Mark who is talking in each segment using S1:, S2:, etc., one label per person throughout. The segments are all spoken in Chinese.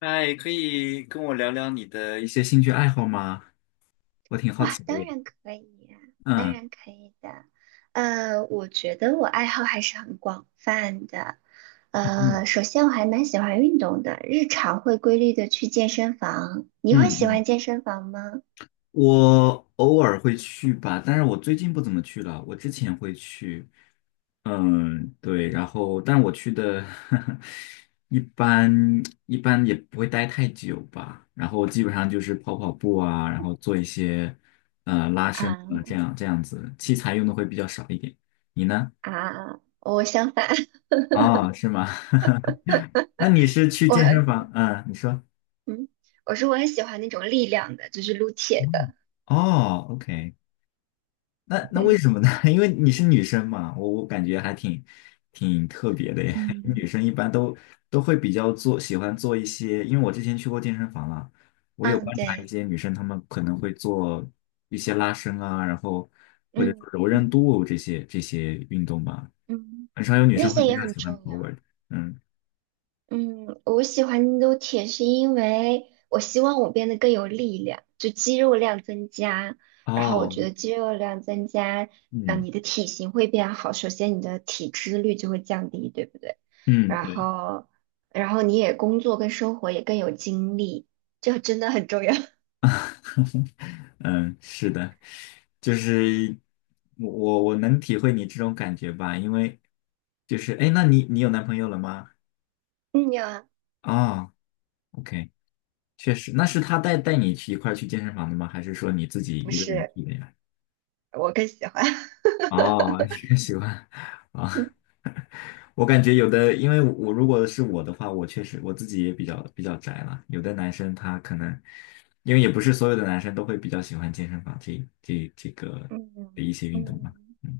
S1: 哎，可以跟我聊聊你的一些兴趣爱好吗？我挺好
S2: 哇，
S1: 奇的
S2: 当
S1: 耶。
S2: 然可以呀，当
S1: 嗯。
S2: 然可以的。我觉得我爱好还是很广泛的。
S1: 哦，
S2: 首先我还蛮喜欢运动的，日常会规律的去健身房。你会
S1: 嗯
S2: 喜
S1: 嗯，
S2: 欢健身房吗？
S1: 我偶尔会去吧，但是我最近不怎么去了。我之前会去，嗯，对，然后，但我去的 一般一般也不会待太久吧。然后基本上就是跑跑步啊，然后做一些拉伸啊，这
S2: 啊，
S1: 样这样子，器材用的会比较少一点。你呢？
S2: 啊，我相反，
S1: 哦，是吗？那你是去
S2: 我
S1: 健身房？嗯，你说。
S2: 嗯，我是我很喜欢那种力量的，就是撸铁
S1: 嗯，
S2: 的。
S1: 哦，OK，那为
S2: 对，
S1: 什么呢？因为你是女生嘛，我感觉还挺特别的耶。女
S2: 嗯
S1: 生一般都会比较做，喜欢做一些，因为我之前去过健身房了，我有
S2: 嗯，
S1: 观察一
S2: 对，
S1: 些女生，她们可能会做一些拉伸啊，然后或者
S2: 嗯
S1: 说柔
S2: 嗯
S1: 韧度这些运动吧，
S2: 嗯，
S1: 很少有女
S2: 那
S1: 生会
S2: 些
S1: 比
S2: 也
S1: 较
S2: 很
S1: 喜欢
S2: 重要。
S1: power 的。嗯。
S2: 嗯，我喜欢撸铁是因为我希望我变得更有力量，就肌肉量增加。然后我
S1: 哦。
S2: 觉得肌肉量增加，
S1: 嗯
S2: 你的体型会变好，首先你的体脂率就会降低，对不对？
S1: 嗯，
S2: 然
S1: 对。
S2: 后，然后你也工作跟生活也更有精力，这真的很重要。
S1: 嗯，是的，就是我能体会你这种感觉吧，因为就是哎，诶那你有男朋友了吗？
S2: 嗯呀，
S1: 啊，OK，确实，那是他带你去一块儿去健身房的吗？还是说你自己
S2: 不
S1: 一个人
S2: 是，
S1: 去的呀？
S2: 我更喜欢。
S1: 哦，你也喜欢啊？我感觉有的，因为我如果是我的话，我确实我自己也比较宅了。有的男生他可能，因为也不是所有的男生都会比较喜欢健身房这个的
S2: 嗯
S1: 一些运动嘛。
S2: 嗯。
S1: 嗯，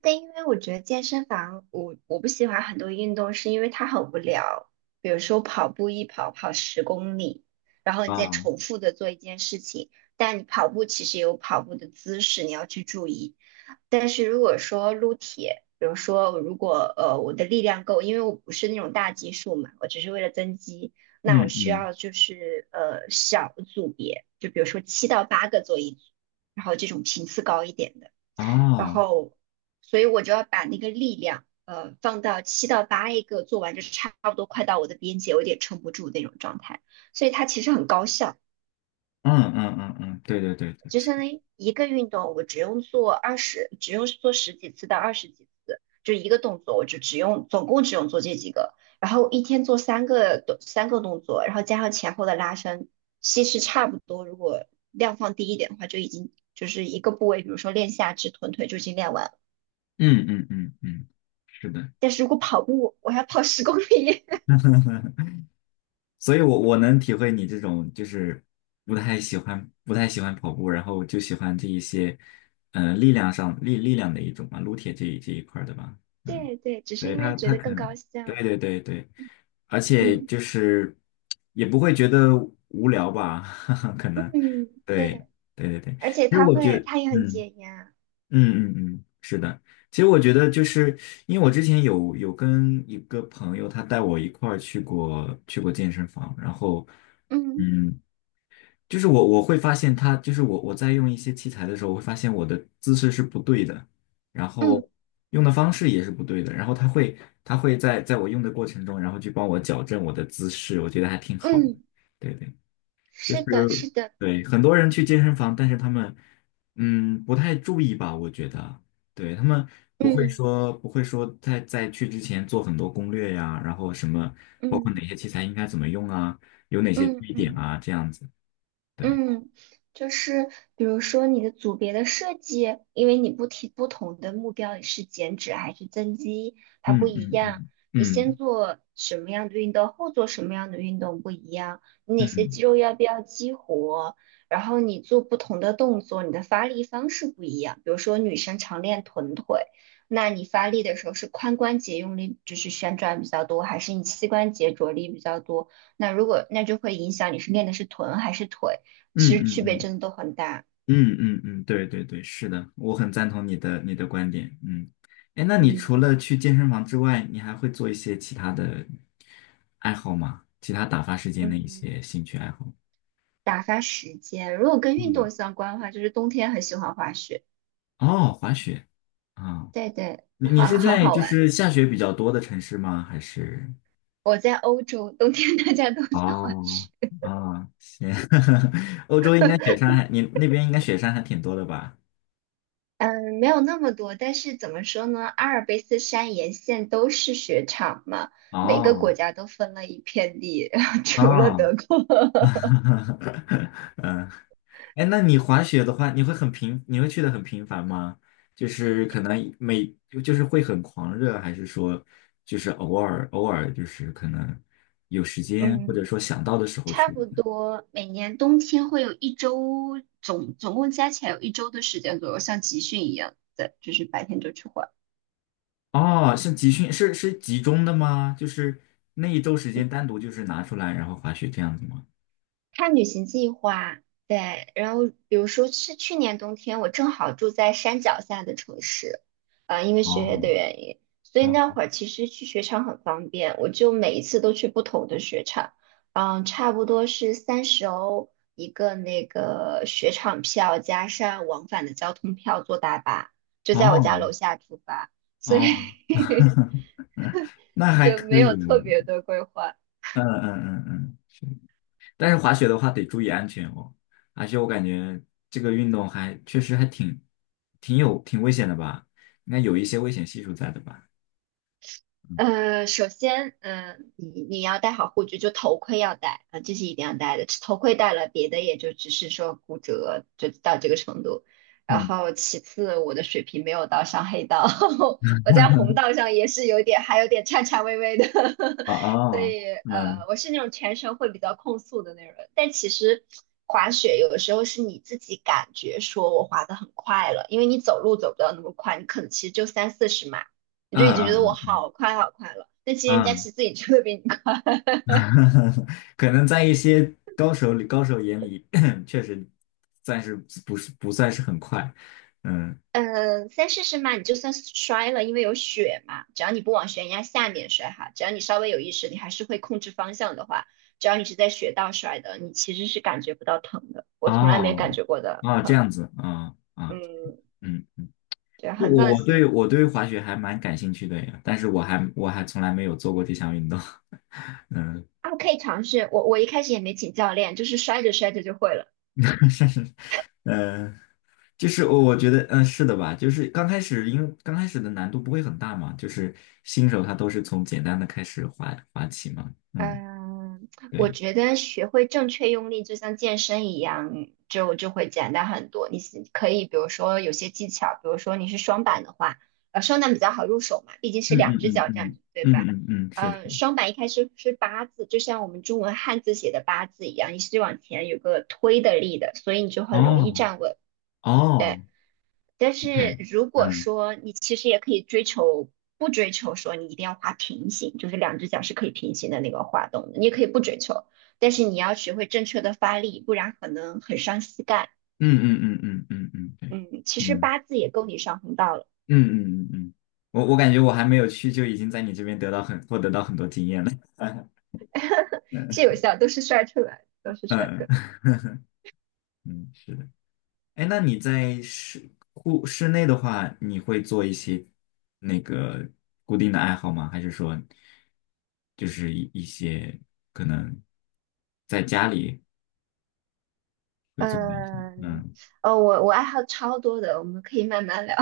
S2: 但因为我觉得健身房，我不喜欢很多运动，是因为它很无聊。比如说跑步，一跑跑十公里，然后你再
S1: 啊，
S2: 重复的做一件事情，但你跑步其实有跑步的姿势，你要去注意。但是如果说撸铁，比如说如果我的力量够，因为我不是那种大基数嘛，我只是为了增肌，那我
S1: 嗯
S2: 需
S1: 嗯，
S2: 要就是小组别，就比如说7到8个做一组，然后这种频次高一点的。然
S1: 哦，
S2: 后，所以我就要把那个力量，放到七到八一个做完就差不多快到我的边界，我有点撑不住那种状态。所以它其实很高效，
S1: 嗯嗯嗯嗯，对对对对，
S2: 就相当于一个运动，我只用做二十，只用做十几次到二十几次，就一个动作，我就只用总共只用做这几个，然后一天做三个动作，然后加上前后的拉伸，其实差不多。如果量放低一点的话，就已经就是一个部位，比如说练下肢、臀腿就已经练完。
S1: 嗯嗯嗯嗯，是的。
S2: 但是如果跑步，我要跑十公里。
S1: 所以我能体会你这种就是不太喜欢跑步，然后就喜欢这一些，力量上力量的一种嘛，撸铁这一块儿的吧，嗯，
S2: 对对，只是
S1: 对
S2: 因为
S1: 他
S2: 觉
S1: 他
S2: 得
S1: 可
S2: 更高
S1: 能对
S2: 效。
S1: 对对对，而且
S2: 嗯
S1: 就是也不会觉得无聊吧，哈哈，可能，
S2: 嗯，
S1: 对
S2: 对，
S1: 对对对，
S2: 而且
S1: 其实
S2: 它
S1: 我觉
S2: 会，
S1: 得
S2: 它也很
S1: 嗯。
S2: 解压。
S1: 嗯嗯嗯，是的。其实我觉得，就是因为我之前有跟一个朋友，他带我一块儿去过健身房，然后，
S2: 嗯
S1: 嗯，就是我会发现他，就是我在用一些器材的时候，我会发现我的姿势是不对的，然
S2: 嗯
S1: 后用的方式也是不对的，然后他会他会在我用的过程中，然后去帮我矫正我的姿势，我觉得还挺好的。
S2: 嗯，
S1: 对对。就是
S2: 是的，是的。
S1: 对很多人去健身房，但是他们嗯不太注意吧，我觉得，对他们不会
S2: 嗯
S1: 说不会说在去之前做很多攻略呀，然后什么包括哪
S2: 嗯
S1: 些器材应该怎么用啊，有哪些注
S2: 嗯
S1: 意点
S2: 嗯。
S1: 啊，这样子，对，
S2: 嗯，就是比如说你的组别的设计，因为你不同的目标，你是减脂还是增肌，它不
S1: 嗯
S2: 一
S1: 嗯
S2: 样。
S1: 嗯
S2: 你先
S1: 嗯
S2: 做什么样的运动，后做什么样的运动不一样。你
S1: 嗯
S2: 哪些肌
S1: 嗯
S2: 肉要不要激活？然后你做不同的动作，你的发力方式不一样。比如说女生常练臀腿，那你发力的时候是髋关节用力，就是旋转比较多，还是你膝关节着力比较多？那如果那就会影响你是练的是臀还是腿。
S1: 嗯
S2: 其实区
S1: 嗯
S2: 别
S1: 嗯
S2: 真的都很大。
S1: 嗯嗯嗯，对对对，是的，我很赞同你的观点。嗯，哎，那你除
S2: 嗯，
S1: 了去健身房之外，你还会做一些其他的爱好吗？其他打发时间的一
S2: 嗯，
S1: 些兴趣爱好？
S2: 打发时间，如果跟运
S1: 嗯，
S2: 动相关的话，就是冬天很喜欢滑雪，
S1: 哦，滑雪啊，
S2: 对对，
S1: 你
S2: 好
S1: 是
S2: 很
S1: 在
S2: 好
S1: 就
S2: 玩。
S1: 是下雪比较多的城市吗？还是？
S2: 我在欧洲，冬天大家都在滑
S1: 哦，
S2: 雪。
S1: 啊，行，欧洲应该雪山还，你那边应该雪山还挺多的吧？
S2: 嗯，没有那么多，但是怎么说呢？阿尔卑斯山沿线都是雪场嘛，每个
S1: 哦，
S2: 国家都分了一片地，除了
S1: 哦，
S2: 德国。
S1: 嗯，哎，那你滑雪的话，你会很频，你会去的很频繁吗？就是可能每，就是会很狂热，还是说就是偶尔就是可能有时间，或者
S2: 嗯，
S1: 说想到的时候
S2: 差
S1: 去？
S2: 不多每年冬天会有一周，总共加起来有一周的时间左右，像集训一样的，就是白天就去。换。
S1: 哦，是集训，是是集中的吗？就是那一周时间单独就是拿出来，然后滑雪这样子吗？
S2: 看旅行计划，对，然后比如说是去年冬天，我正好住在山脚下的城市，因为学业的
S1: 哦
S2: 原因，所以
S1: 哦
S2: 那会儿其实去雪场很方便，我就每一次都去不同的雪场，嗯，差不多是30欧一个那个雪场票，加上往返的交通票，坐大巴，就在我家
S1: 哦
S2: 楼下出发，所以
S1: 哦，嗯，那还
S2: 就
S1: 可
S2: 没
S1: 以
S2: 有
S1: 呢。
S2: 特别的规划，
S1: 嗯嗯嗯嗯。但是滑雪的话得注意安全哦，而且我感觉这个运动还确实还挺有挺危险的吧，应该有一些危险系数在的吧？
S2: 首先，你要戴好护具，就头盔要戴啊、这是一定要戴的。头盔戴了，别的也就只是说骨折，就到这个程度。然
S1: 嗯
S2: 后其次，我的水平没有到上黑道，
S1: 嗯，
S2: 我在红道上也是有点，还有点颤颤巍巍的，
S1: 哦
S2: 所
S1: 哦，
S2: 以
S1: 嗯
S2: 我是那种全程会比较控速的那种人。但其实滑雪有的时候是你自己感觉说我滑得很快了，因为你走路走不到那么快，你可能其实就30到40码。你
S1: 嗯
S2: 就已经觉得我
S1: 嗯嗯
S2: 好快好快了。但其实人家
S1: 嗯，
S2: 骑自行车会比你快。
S1: 嗯 可能在一些高手眼里 确实暂时不算是很快，嗯，
S2: 嗯，试试嘛，你就算摔了，因为有雪嘛，只要你不往悬崖下面摔哈，只要你稍微有意识，你还是会控制方向的话，只要你是在雪道摔的，你其实是感觉不到疼的。我从来没感
S1: 哦
S2: 觉过的
S1: 哦，这
S2: 疼，
S1: 样子啊。啊，
S2: 嗯，
S1: 嗯。
S2: 对，
S1: 对
S2: 很放
S1: 我对
S2: 心。
S1: 我对滑雪还蛮感兴趣的呀，但是我还从来没有做过这项运动。
S2: 啊，可以尝试。我一开始也没请教练，就是摔着摔着就会了。
S1: 嗯，呃就是我觉得，嗯，是的吧？就是刚开始，因为刚开始的难度不会很大嘛，就是新手他都是从简单的开始滑起嘛。嗯，
S2: 嗯，我
S1: 对，
S2: 觉得学会正确用力，就像健身一样，就会简单很多。你是可以，比如说有些技巧，比如说你是双板的话，双板比较好入手嘛，毕竟是
S1: 嗯
S2: 两只
S1: 嗯嗯
S2: 脚站
S1: 嗯
S2: 着，对吧？
S1: 嗯嗯嗯，是。
S2: 双板一开始是八字，就像我们中文汉字写的八字一样，你是往前有个推的力的，所以你就很容易
S1: 哦
S2: 站稳。对。
S1: 哦
S2: 但是
S1: ，OK，
S2: 如果
S1: 嗯
S2: 说你其实也可以追求，不追求说你一定要滑平行，就是两只脚是可以平行的那个滑动的，你也可以不追求，但是你要学会正确的发力，不然可能很伤膝盖。
S1: 嗯嗯嗯嗯嗯嗯，对，
S2: 嗯，其实
S1: 嗯
S2: 八字也够你上红道了，
S1: 嗯嗯嗯嗯，我感觉我还没有去，就已经在你这边得到很得到很多经验了。
S2: 是有效都是帅出来的都是帅出
S1: 嗯
S2: 来的。
S1: 嗯，嗯，是的。哎，那你在室户室内的话，你会做一些那个固定的爱好吗？还是说就是一些可能在家里会做的一些？
S2: 嗯，
S1: 嗯，
S2: 哦，我爱好超多的，我们可以慢慢聊。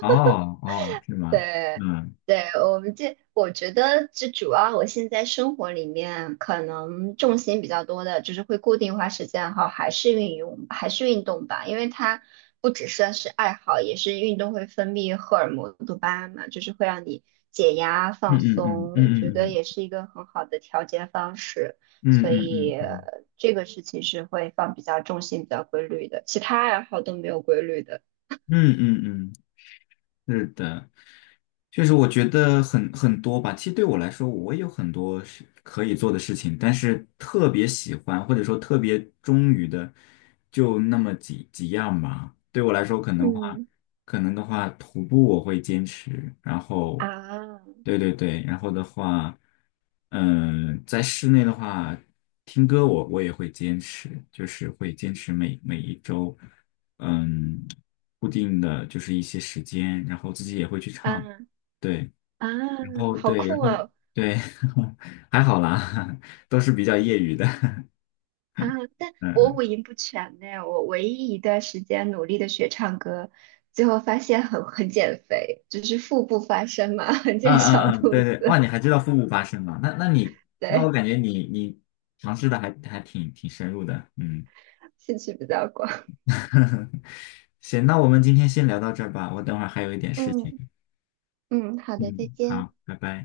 S1: 哦哦，是吗？
S2: 对，
S1: 嗯
S2: 对，我觉得这主要我现在生活里面可能重心比较多的，就是会固定花时间哈，还是运动吧，因为它不只算是爱好，也是运动会分泌荷尔蒙多巴胺嘛，就是会让你解压
S1: 嗯
S2: 放
S1: 嗯
S2: 松，我觉
S1: 嗯
S2: 得
S1: 嗯
S2: 也是一个很好的调节方式，
S1: 嗯
S2: 所
S1: 嗯嗯
S2: 以
S1: 嗯嗯
S2: 这个事情是会放比较重心比较规律的，其他爱好都没有规律的。
S1: 嗯嗯嗯嗯。嗯嗯，是的，就是我觉得很多吧。其实对我来说，我也有很多是可以做的事情，但是特别喜欢或者说特别忠于的，就那么几样吧。对我来说，可能话，
S2: 嗯
S1: 可能的话，徒步我会坚持，然后，
S2: 啊，
S1: 对对对，然后的话，嗯、在室内的话，听歌我也会坚持，就是会坚持每一周。嗯，固定的就是一些时间，然后自己也会去唱，
S2: 啊。
S1: 对，
S2: 啊，
S1: 然后
S2: 好
S1: 对，
S2: 酷
S1: 然后
S2: 哦！
S1: 对，还好啦，都是比较业余的，
S2: 啊，但 我
S1: 嗯
S2: 五音不全呢。我唯一一段时间努力的学唱歌，最后发现很减肥，就是腹部发声嘛，很
S1: 嗯
S2: 减
S1: 嗯
S2: 小
S1: 嗯，
S2: 肚
S1: 对对，哇，
S2: 子。
S1: 你还知道腹部发声吗那那你那我
S2: 对，
S1: 感觉你尝试的还还挺深入的，嗯，
S2: 兴趣比较广。
S1: 行，那我们今天先聊到这儿吧，我等会儿还有一点事情，
S2: 嗯嗯，好的，再
S1: 嗯，
S2: 见。
S1: 好，拜拜。